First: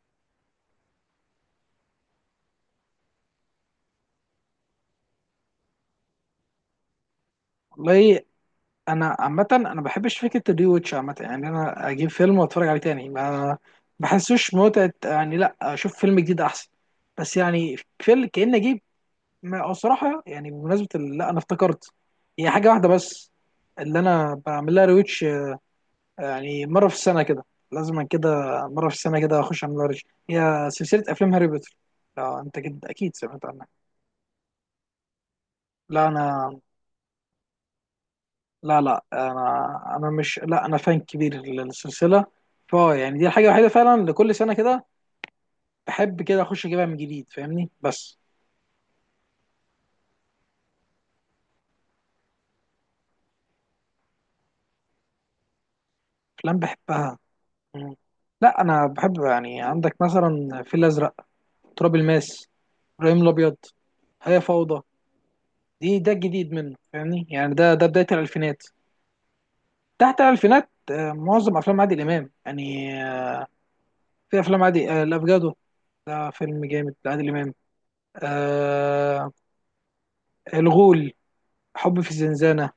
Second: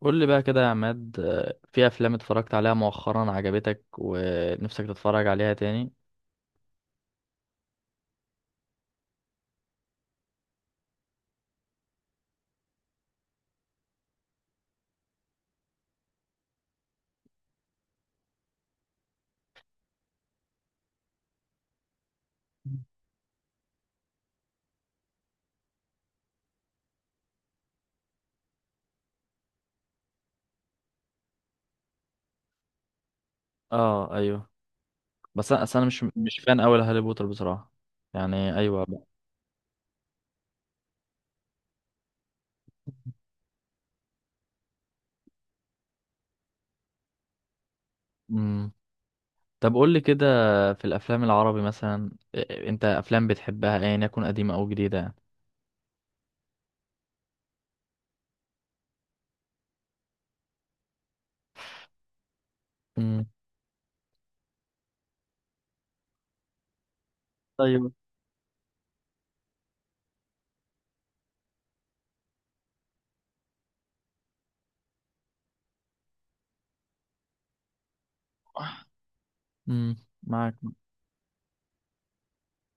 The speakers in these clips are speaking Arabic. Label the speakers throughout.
Speaker 1: قول لي بقى كده يا عماد، في افلام اتفرجت عليها مؤخرا عجبتك ونفسك تتفرج عليها تاني؟
Speaker 2: والله، انا عامه انا ما بحبش فكره الري واتش عامه، يعني انا اجيب فيلم واتفرج عليه تاني ما بحسوش متعه. يعني لا، اشوف فيلم جديد احسن. بس يعني فيلم كأني اجيب. او صراحه، يعني بمناسبه لا، انا افتكرت، هي حاجه واحده بس اللي انا بعمل لها ريوتش، يعني مره في السنه كده. لازم كده. مره في السنه كده اخش اعمل لها ريوتش، هي سلسله افلام هاري بوتر. لو انت كده اكيد سمعت عنها.
Speaker 1: اه، ايوه. بس انا أصل انا مش
Speaker 2: لا
Speaker 1: مش
Speaker 2: انا.
Speaker 1: فان قوي لهاري بوتر بصراحه. يعني
Speaker 2: لا
Speaker 1: ايوه بقى.
Speaker 2: لا انا انا مش لا انا فان كبير للسلسله. فا يعني دي الحاجه الوحيده فعلا، لكل سنه كده بحب كده اخش اجيبها من جديد، فاهمني بس.
Speaker 1: امم. طب قول لي كده، في الافلام العربي مثلا، انت افلام بتحبها ايا يكن قديمه او جديده؟ يعني
Speaker 2: افلام بحبها. مم. لا، انا بحب، يعني عندك مثلا الفيل الازرق، تراب الماس، ابراهيم
Speaker 1: امم.
Speaker 2: الابيض، هي فوضى. دي الجديد منه، فاهمني؟ يعني ده
Speaker 1: ايوه.
Speaker 2: بدايه الالفينات. تحت الالفينات، معظم افلام عادل امام، يعني في افلام عادي. الافجادو ده فيلم جامد لعادل امام، آه.
Speaker 1: امم. معاك.
Speaker 2: الغول، حب في الزنزانه.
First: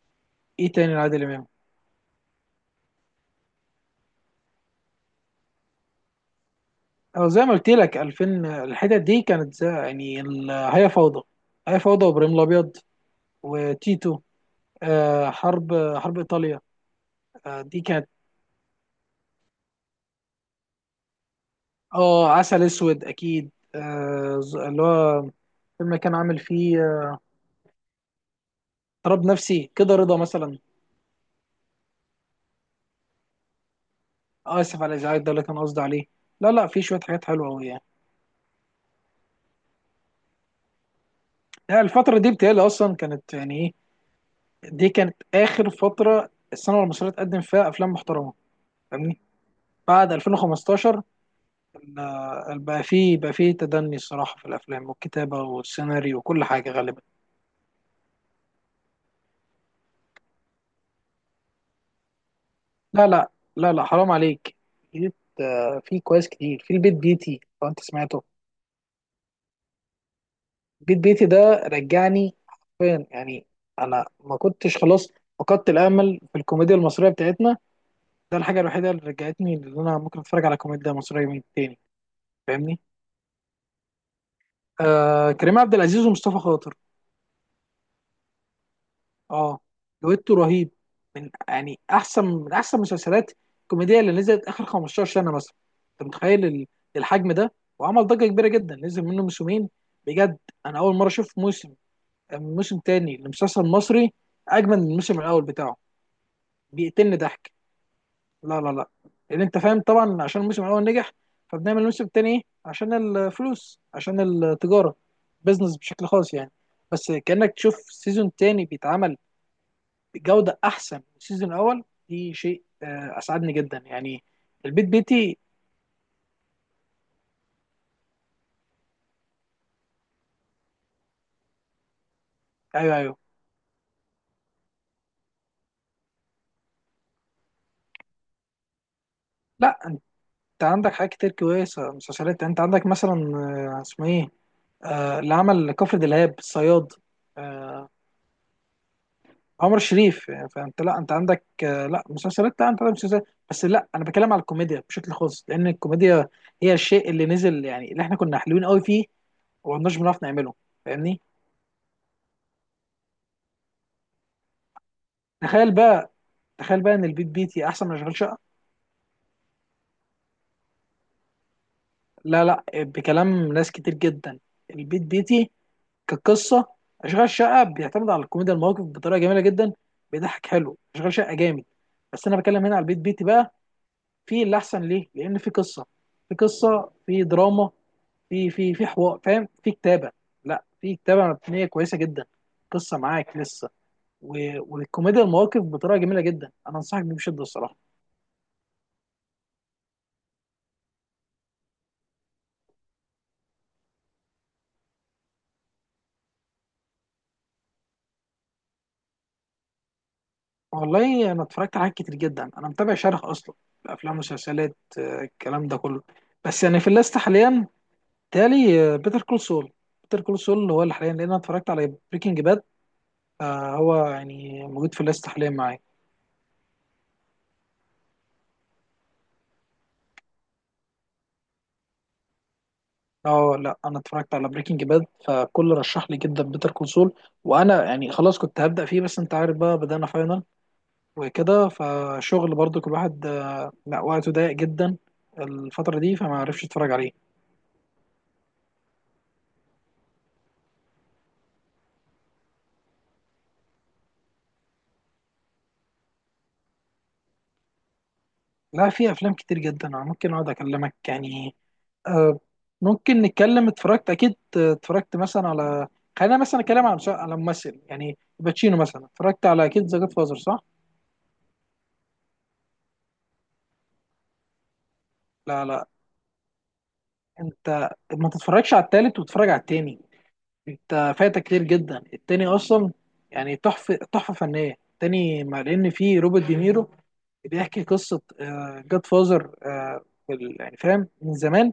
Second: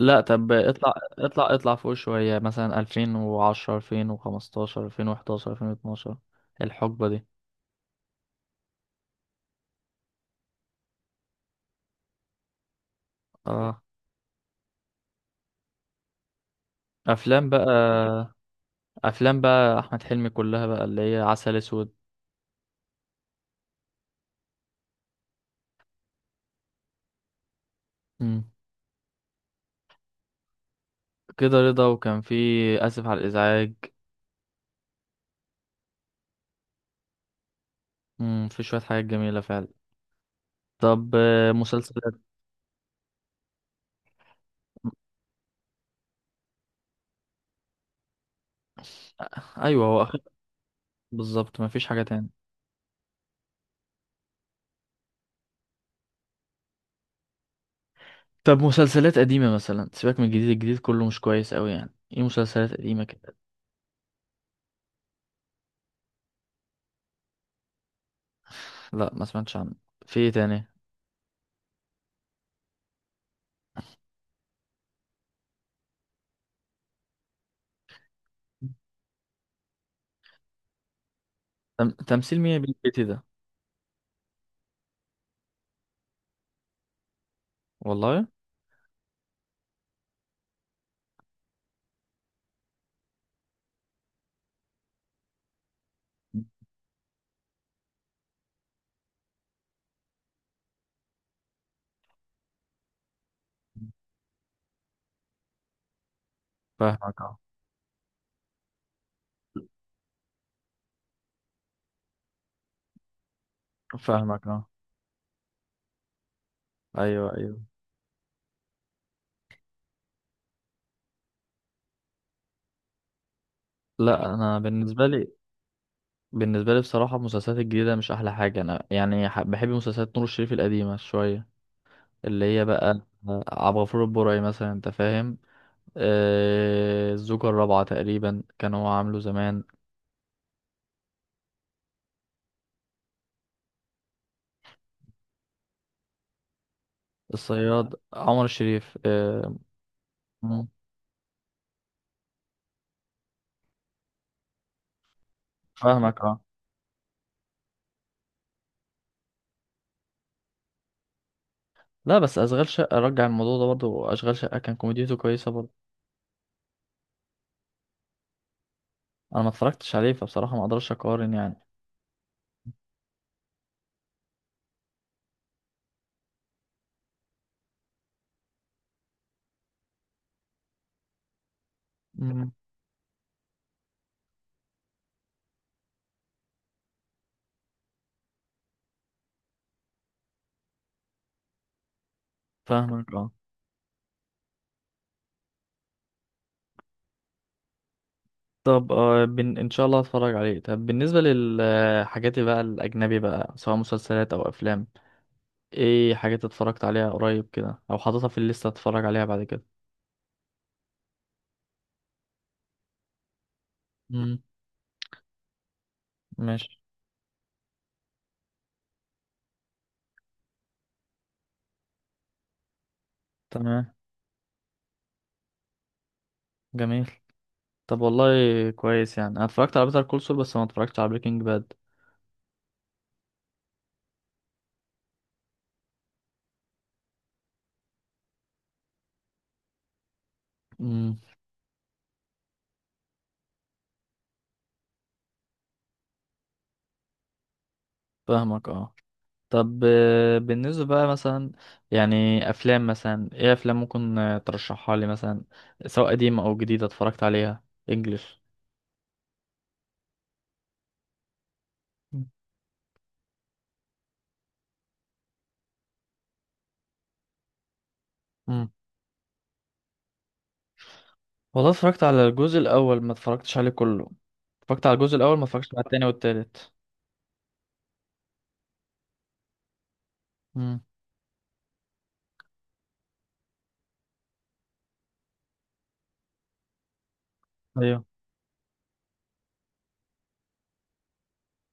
Speaker 1: لا طب
Speaker 2: ايه
Speaker 1: اطلع
Speaker 2: تاني لعادل امام؟
Speaker 1: اطلع اطلع فوق شويه، مثلا 2010 2015 2011 2012، الحقبه دي.
Speaker 2: اه زي ما قلت لك، 2000 الحتت دي كانت، زي يعني هي فوضى، هي فوضى، وابراهيم الابيض،
Speaker 1: اه،
Speaker 2: وتيتو. آه، حرب ايطاليا.
Speaker 1: افلام
Speaker 2: آه،
Speaker 1: بقى
Speaker 2: دي كانت.
Speaker 1: افلام بقى احمد حلمي كلها بقى، اللي هي عسل اسود.
Speaker 2: اه، عسل اسود اكيد. اللي هو فيلم كان عامل فيه
Speaker 1: مم.
Speaker 2: اضطراب نفسي، كده رضا مثلا.
Speaker 1: كده رضا وكان في اسف على الازعاج.
Speaker 2: آه، اسف على الازعاج، ده اللي كان قصدي عليه. لا لا، في شويه حاجات حلوه قوي يعني.
Speaker 1: مم. في شويه حاجات جميله فعلا. طب،
Speaker 2: لا،
Speaker 1: مسلسلات.
Speaker 2: الفتره دي بتهيألي اصلا كانت يعني ايه، دي كانت اخر فتره السينما المصريه تقدم فيها افلام محترمه، فاهمني؟
Speaker 1: ايوه هو
Speaker 2: بعد
Speaker 1: اخر.
Speaker 2: 2015
Speaker 1: بالظبط، مفيش حاجه تاني.
Speaker 2: لا، بقى فيه، بقى فيه تدني الصراحة في الأفلام والكتابة والسيناريو وكل حاجة غالبا.
Speaker 1: طب مسلسلات قديمه مثلا، سيبك من الجديد كله مش كويس قوي يعني. ايه مسلسلات قديمه
Speaker 2: لا لا
Speaker 1: كده؟
Speaker 2: لا لا حرام عليك. جيت، آه، في كويس كتير. في البيت بيتي، لو أنت سمعته.
Speaker 1: لا ما سمعتش عنه. في ايه تاني؟
Speaker 2: البيت بيتي ده رجعني حرفيا، يعني أنا ما كنتش، خلاص فقدت الأمل في الكوميديا المصرية بتاعتنا. ده الحاجة الوحيدة اللي رجعتني، اللي أنا ممكن أتفرج على كوميديا مصرية من تاني،
Speaker 1: تمثيل مين
Speaker 2: فاهمني؟
Speaker 1: بالبيتي ده؟
Speaker 2: آه، كريم عبد العزيز ومصطفى خاطر.
Speaker 1: والله.
Speaker 2: اه، دويتو رهيب، من يعني احسن من احسن مسلسلات الكوميديه اللي نزلت اخر 15 سنه مثلا. انت
Speaker 1: مم.
Speaker 2: متخيل الحجم ده؟ وعمل ضجه كبيره جدا، نزل منه موسمين. بجد، انا اول مره اشوف موسم تاني لمسلسل مصري اجمل من الموسم الاول بتاعه. بيقتلني
Speaker 1: فاهمك، اه.
Speaker 2: ضحك. لا، لان انت فاهم طبعا، عشان الموسم الاول نجح، فبنعمل الموسم التاني إيه؟ عشان الفلوس، عشان
Speaker 1: فاهمك، اه.
Speaker 2: التجاره، بزنس، بشكل خاص يعني. بس
Speaker 1: ايوه،
Speaker 2: كانك
Speaker 1: ايوه.
Speaker 2: تشوف سيزون تاني بيتعمل بجوده احسن من السيزون الاول، دي شيء اسعدني جدا يعني.
Speaker 1: لا انا
Speaker 2: البيت
Speaker 1: بالنسبه لي،
Speaker 2: بيتي.
Speaker 1: بالنسبة لي بصراحة المسلسلات الجديدة مش أحلى حاجة. أنا يعني بحب مسلسلات نور الشريف القديمة شوية، اللي هي
Speaker 2: ايوه
Speaker 1: بقى
Speaker 2: ايوه،
Speaker 1: عبد الغفور البرعي مثلا، أنت فاهم. الزوجة الرابعة تقريبا كان هو عامله زمان.
Speaker 2: لا انت عندك حاجات كتير كويسه. مسلسلات، انت عندك مثلا، آه، اسمه ايه، آه، اللي عمل كفر دلهاب، الصياد. آه،
Speaker 1: الصياد عمر الشريف،
Speaker 2: عمر شريف، يعني
Speaker 1: مم.
Speaker 2: فانت، لا انت عندك، آه، لا مسلسلات، لا انت عندك مسلسلات. بس لا، انا بتكلم على الكوميديا بشكل خاص، لان
Speaker 1: فاهمك،
Speaker 2: الكوميديا
Speaker 1: اه.
Speaker 2: هي الشيء اللي نزل يعني، اللي احنا كنا حلوين قوي فيه وما كناش بنعرف نعمله، فاهمني؟
Speaker 1: لا بس أشغال شقة رجع الموضوع ده برضه. أشغال شقة كان كوميديته كويسة
Speaker 2: تخيل
Speaker 1: برضه.
Speaker 2: بقى، تخيل بقى ان البيت بيتي احسن من اشغال شقه.
Speaker 1: أنا ما اتفرجتش عليه، فبصراحة ما أقدرش أقارن يعني.
Speaker 2: لا لا، بكلام ناس كتير جدا البيت بيتي، كقصة. أشغال شقة بيعتمد على الكوميديا المواقف بطريقة جميلة جدا، بيضحك حلو، أشغال شقة جامد. بس أنا
Speaker 1: مم.
Speaker 2: بتكلم هنا على البيت بيتي بقى، في اللي أحسن ليه، لأن في قصة، في قصة، في دراما، في حوار، فاهم، في كتابة، لا في كتابة مبنية كويسة جدا. قصة،
Speaker 1: فاهمك، اه.
Speaker 2: معاك لسه؟ والكوميديا المواقف بطريقة جميلة جدا، أنا أنصحك بيه بشدة الصراحة.
Speaker 1: طب، ان شاء الله هتفرج عليه. طب بالنسبه للحاجات بقى الاجنبي بقى، سواء مسلسلات او افلام، ايه حاجات اتفرجت عليها قريب كده او حاططها في الليسته اتفرج عليها بعد كده؟
Speaker 2: والله، انا اتفرجت على حاجات كتير جدا، انا متابع شرح اصلا الافلام
Speaker 1: مم.
Speaker 2: والمسلسلات، الكلام ده كله. بس
Speaker 1: ماشي.
Speaker 2: يعني في الليست حاليا، تالي، بيتر كول سول. بيتر كول سول هو اللي حاليا، لان انا اتفرجت على بريكنج باد،
Speaker 1: تمام.
Speaker 2: فهو يعني موجود في الليست حاليا معايا.
Speaker 1: جميل. طب والله، كويس. يعني انا اتفرجت على بيتر كول سول، بس ما اتفرجتش على بريكنج باد.
Speaker 2: اه لا، انا اتفرجت على بريكنج باد، فكل رشح لي جدا بيتر كول سول. وانا يعني خلاص، كنت هبدا فيه، بس انت عارف بقى، بدانا فاينل
Speaker 1: امم.
Speaker 2: وكده، فشغل برضو كل واحد، لا وقته ضيق جدا الفتره دي، فما عرفش اتفرج عليه.
Speaker 1: فاهمك، اه. طب، بالنسبة بقى مثلا، يعني أفلام مثلا إيه، أفلام ممكن ترشحها لي مثلا، سواء قديمة أو جديدة، اتفرجت عليها إنجلش؟
Speaker 2: لا، في افلام كتير جدا، انا ممكن اقعد اكلمك يعني، آه. ممكن نتكلم، اتفرجت اكيد، اتفرجت مثلا على، خلينا مثلا اتكلم على على ممثل يعني باتشينو، مثلا اتفرجت على اكيد ذا جاد فازر، صح؟
Speaker 1: والله اتفرجت على الجزء الاول، ما اتفرجتش عليه كله. اتفرجت على الجزء الاول، ما
Speaker 2: لا
Speaker 1: اتفرجتش على
Speaker 2: لا،
Speaker 1: التاني والتالت.
Speaker 2: انت ما تتفرجش على التالت وتتفرج على التاني.
Speaker 1: امم.
Speaker 2: انت فايتك كتير جدا التاني اصلا. يعني تحفه، تحفه فنيه التاني، مع ان فيه روبرت دينيرو بيحكي
Speaker 1: ايوه.
Speaker 2: قصه جاد فازر، يعني فاهم من زمان،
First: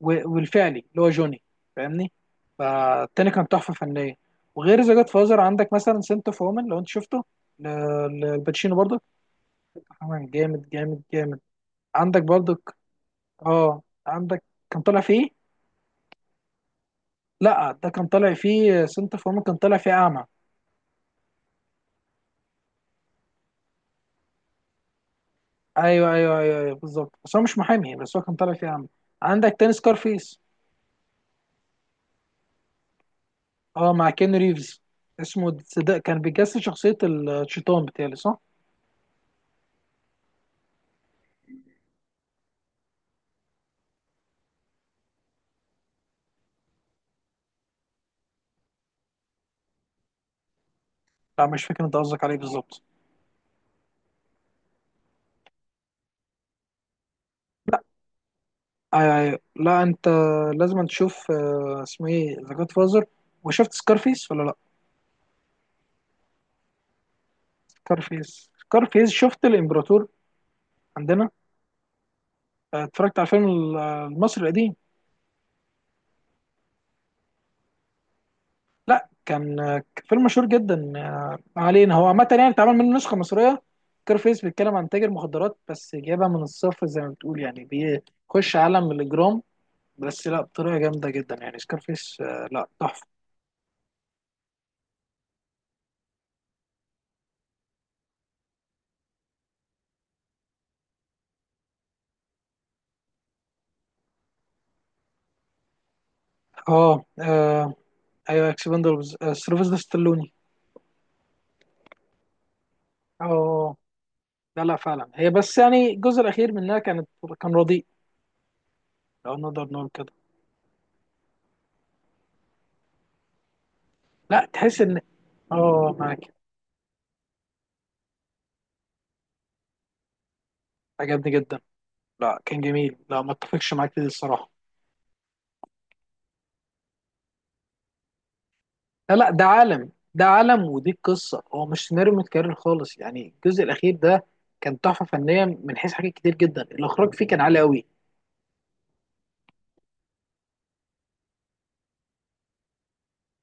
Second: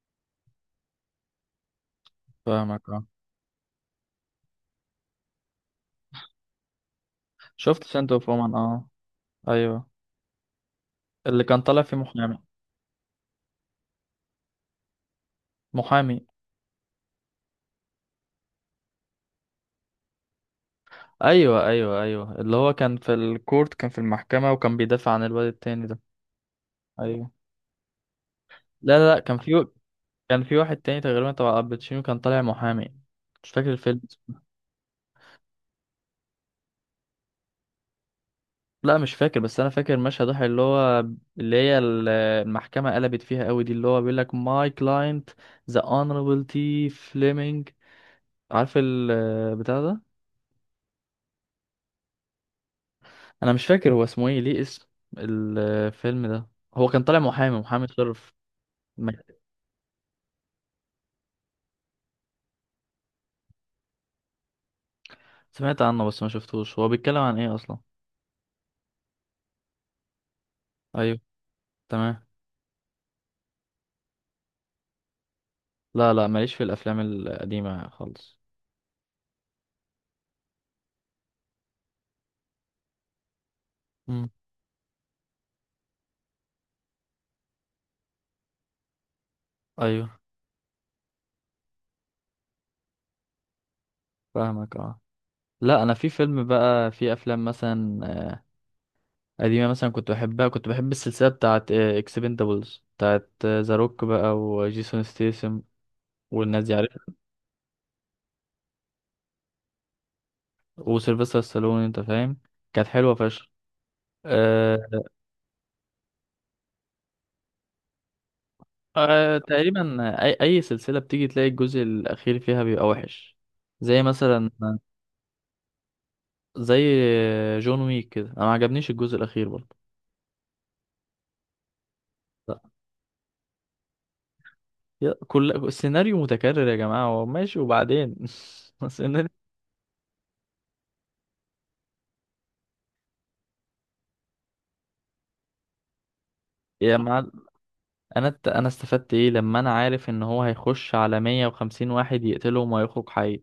Speaker 2: والفعلي اللي هو جوني، فاهمني؟
Speaker 1: فاهمك، اه.
Speaker 2: فالتاني كان تحفه فنيه. وغير ذا جاد فازر، عندك مثلا سنت اوف وومن لو انت شفته، ل-
Speaker 1: شفت سنت اوف وومن،
Speaker 2: للباتشينو
Speaker 1: اه.
Speaker 2: برضه،
Speaker 1: ايوه.
Speaker 2: كمان جامد جامد جامد.
Speaker 1: اللي كان طالع فيه
Speaker 2: عندك
Speaker 1: محامي.
Speaker 2: برضك، اه، عندك، كان طالع فيه.
Speaker 1: محامي.
Speaker 2: لا ده كان طالع فيه سنت اوف وومن، كان طالع فيه اعمى.
Speaker 1: ايوه، ايوه، ايوه، اللي هو كان في الكورت، كان في المحكمة، وكان بيدافع عن الواد التاني ده.
Speaker 2: ايوه ايوه ايوه، أيوة بالظبط،
Speaker 1: ايوه.
Speaker 2: بس هو مش محامي، بس هو كان طالع فيه عم.
Speaker 1: لا، لا، لا، كان
Speaker 2: عندك
Speaker 1: في،
Speaker 2: تاني سكارفيس.
Speaker 1: كان في واحد تاني تقريبا تبع الباتشينو، كان طالع محامي. مش فاكر
Speaker 2: اه
Speaker 1: الفيلم.
Speaker 2: مع كين ريفز، اسمه ده، كان بيجسد شخصية الشيطان، بتاعي صح؟
Speaker 1: لا مش فاكر، بس انا فاكر مشهد واحد، اللي هو اللي هي المحكمه قلبت فيها قوي دي، اللي هو بيقول لك ماي كلاينت ذا اونربل تي فليمنج. عارف البتاع ده.
Speaker 2: لا مش فاكر انت قصدك عليه بالظبط.
Speaker 1: انا مش فاكر هو اسمه ايه، ليه اسم الفيلم ده. هو كان طالع محامي
Speaker 2: لا،
Speaker 1: محامي شرف. م-
Speaker 2: ايوه ايوه، لا انت لازم تشوف، آه، اسمه ايه، ذا جاد فازر. وشفت سكارفيس ولا لا؟
Speaker 1: سمعت عنه بس ما شفتوش. هو بيتكلم عن ايه اصلا؟
Speaker 2: سكارفيس، سكارفيس، شفت الامبراطور
Speaker 1: ايوه.
Speaker 2: عندنا؟
Speaker 1: تمام.
Speaker 2: آه، اتفرجت على الفيلم المصري القديم.
Speaker 1: لا، لا، ماليش في الافلام القديمه خالص.
Speaker 2: لا كان، كان فيلم مشهور جدا، آه، ما علينا، هو عامة يعني اتعمل منه نسخة مصرية.
Speaker 1: امم.
Speaker 2: كارفيس بيتكلم عن تاجر مخدرات، بس جايبها من الصفر زي ما بتقول يعني، بيخش عالم الإجرام،
Speaker 1: ايوه.
Speaker 2: بس لا بطريقة جامدة جدا يعني. سكارفيس آه، لا تحفة.
Speaker 1: فاهمك، اه. لا انا في فيلم بقى، في افلام مثلا قديمة مثلا كنت بحبها، كنت بحب السلسلة بتاعت اكسبندابلز بتاعت ذا روك بقى، وجيسون ستيسم والناس دي
Speaker 2: اه،
Speaker 1: عارفها،
Speaker 2: آه، ايوه اكسبندبلز. آه، سيلفستر ستالوني.
Speaker 1: وسيلفستر ستالون، انت فاهم. كانت حلوة فشخ.
Speaker 2: اه لا لا،
Speaker 1: أه.
Speaker 2: فعلا هي، بس يعني الجزء الأخير منها كانت، كان رديء، لو
Speaker 1: أه
Speaker 2: نقدر نقول
Speaker 1: تقريبا.
Speaker 2: كده.
Speaker 1: أي سلسلة بتيجي تلاقي الجزء الأخير فيها بيبقى وحش. زي
Speaker 2: لا،
Speaker 1: مثلا،
Speaker 2: تحس ان، اه معاك.
Speaker 1: زي جون ويك كده، أنا ما عجبنيش الجزء الأخير برضه.
Speaker 2: عجبني جدا، لا
Speaker 1: لا،
Speaker 2: كان جميل، لا ما اتفقش معاك دي الصراحة.
Speaker 1: كل السيناريو متكرر يا جماعة، هو ماشي وبعدين
Speaker 2: لا
Speaker 1: السيناريو.
Speaker 2: لا، ده عالم، ده عالم ودي القصه، هو مش سيناريو متكرر خالص يعني. الجزء الاخير ده كان تحفه فنيه من حيث حاجات كتير جدا،
Speaker 1: يا
Speaker 2: الاخراج فيه
Speaker 1: معلم،
Speaker 2: كان عالي قوي.
Speaker 1: انا استفدت ايه لما انا عارف ان هو هيخش على 150 واحد يقتلهم ويخرج حي؟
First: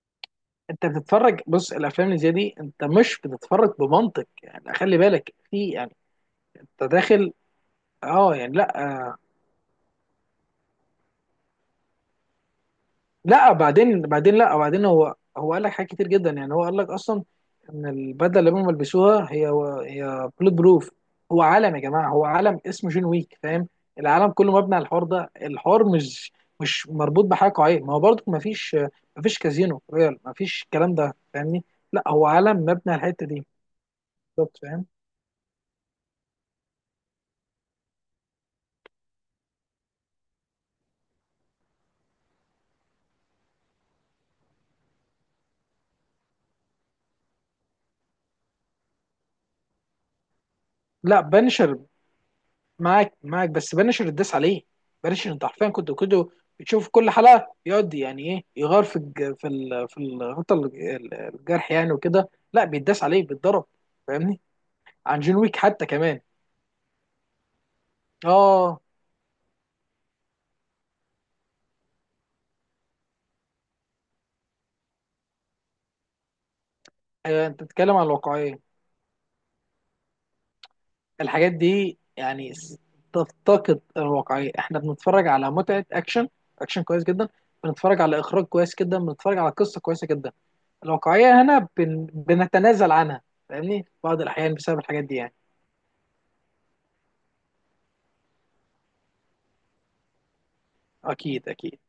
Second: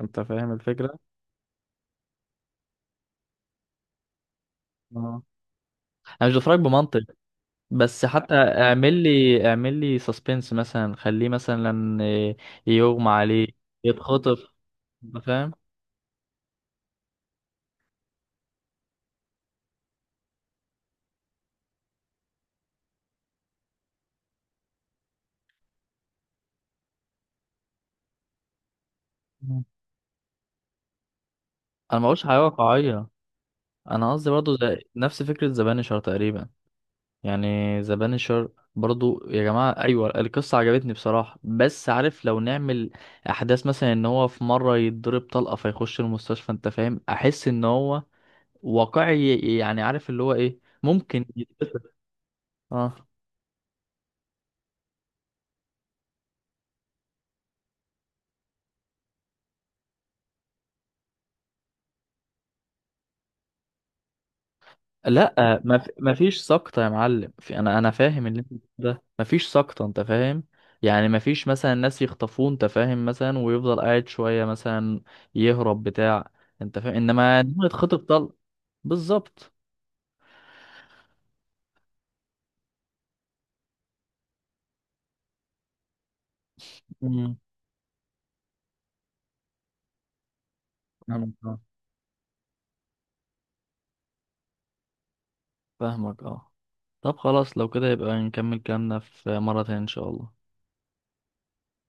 Speaker 1: انت فاهم
Speaker 2: انت
Speaker 1: الفكرة.
Speaker 2: بتتفرج، بص الافلام اللي زي دي انت مش بتتفرج بمنطق، يعني خلي
Speaker 1: اه،
Speaker 2: بالك في يعني،
Speaker 1: انا مش بتفرج
Speaker 2: انت
Speaker 1: بمنطق.
Speaker 2: داخل.
Speaker 1: بس حتى
Speaker 2: اه يعني لا،
Speaker 1: اعمل لي اعمل لي سسبنس مثلا، خليه مثلا يغمى عليه،
Speaker 2: لا بعدين، بعدين
Speaker 1: يتخطف،
Speaker 2: لا بعدين، هو
Speaker 1: انت فاهم.
Speaker 2: هو قال لك حاجات كتير جدا يعني، هو قال لك اصلا ان البدله اللي هم بيلبسوها هي، هي بلوت بروف. هو عالم يا جماعه، هو عالم اسمه جون ويك، فاهم؟ العالم كله مبني على الحوار ده، الحوار مش مربوط بحاجه قويه، ما هو برضك ما فيش، ما فيش
Speaker 1: مم.
Speaker 2: كازينو ريال، ما فيش الكلام ده، فاهمني؟
Speaker 1: انا
Speaker 2: لا
Speaker 1: ما بقولش
Speaker 2: هو
Speaker 1: حاجة
Speaker 2: عالم مبني على
Speaker 1: واقعية.
Speaker 2: الحته دي،
Speaker 1: انا قصدي برضه
Speaker 2: بالظبط،
Speaker 1: زي
Speaker 2: فاهم؟
Speaker 1: نفس فكرة ذا بانشر تقريبا. يعني ذا بانشر برضو يا جماعة، أيوة القصة عجبتني بصراحة، بس عارف لو نعمل أحداث مثلا، إن هو في مرة يتضرب طلقة فيخش المستشفى، أنت فاهم، أحس إن هو واقعي، يعني عارف اللي هو إيه،
Speaker 2: لا
Speaker 1: ممكن
Speaker 2: بنشر،
Speaker 1: يتقتل. اه.
Speaker 2: معاك معاك، بس بنشر الداس عليه. بنشر انت حرفيا كنت كده بتشوف كل حلقه يقعد يعني ايه، يغار في الغطا الجرح يعني، وكده لا بيتداس عليه، بيتضرب، فاهمني؟ عن جون ويك
Speaker 1: لا
Speaker 2: حتى
Speaker 1: ما
Speaker 2: كمان،
Speaker 1: فيش سقطة يا معلم في، انا فاهم اللي انت
Speaker 2: اه.
Speaker 1: بتقوله ده، ما فيش سقطة انت فاهم. يعني ما فيش مثلا ناس يخطفوه انت فاهم، مثلا ويفضل قاعد شوية مثلا يهرب بتاع. انت فاهم، انما
Speaker 2: أيوة،
Speaker 1: إن
Speaker 2: انت
Speaker 1: هو
Speaker 2: بتتكلم
Speaker 1: يتخطف
Speaker 2: عن
Speaker 1: طلقة.
Speaker 2: الواقعيه،
Speaker 1: بالظبط.
Speaker 2: الحاجات دي يعني تفتقد الواقعيه. احنا بنتفرج على متعه اكشن، اكشن كويس جدا.
Speaker 1: مم.
Speaker 2: بنتفرج على اخراج كويس جدا، بنتفرج على قصه كويسه جدا.
Speaker 1: فاهمك،
Speaker 2: الواقعيه
Speaker 1: اه.
Speaker 2: هنا بنتنازل عنها، فاهمني؟ بعض الاحيان بسبب الحاجات دي يعني.
Speaker 1: فاهمك، اه. طب خلاص، لو كده يبقى نكمل كلامنا في مرة تانية ان شاء الله.
Speaker 2: اكيد اكيد.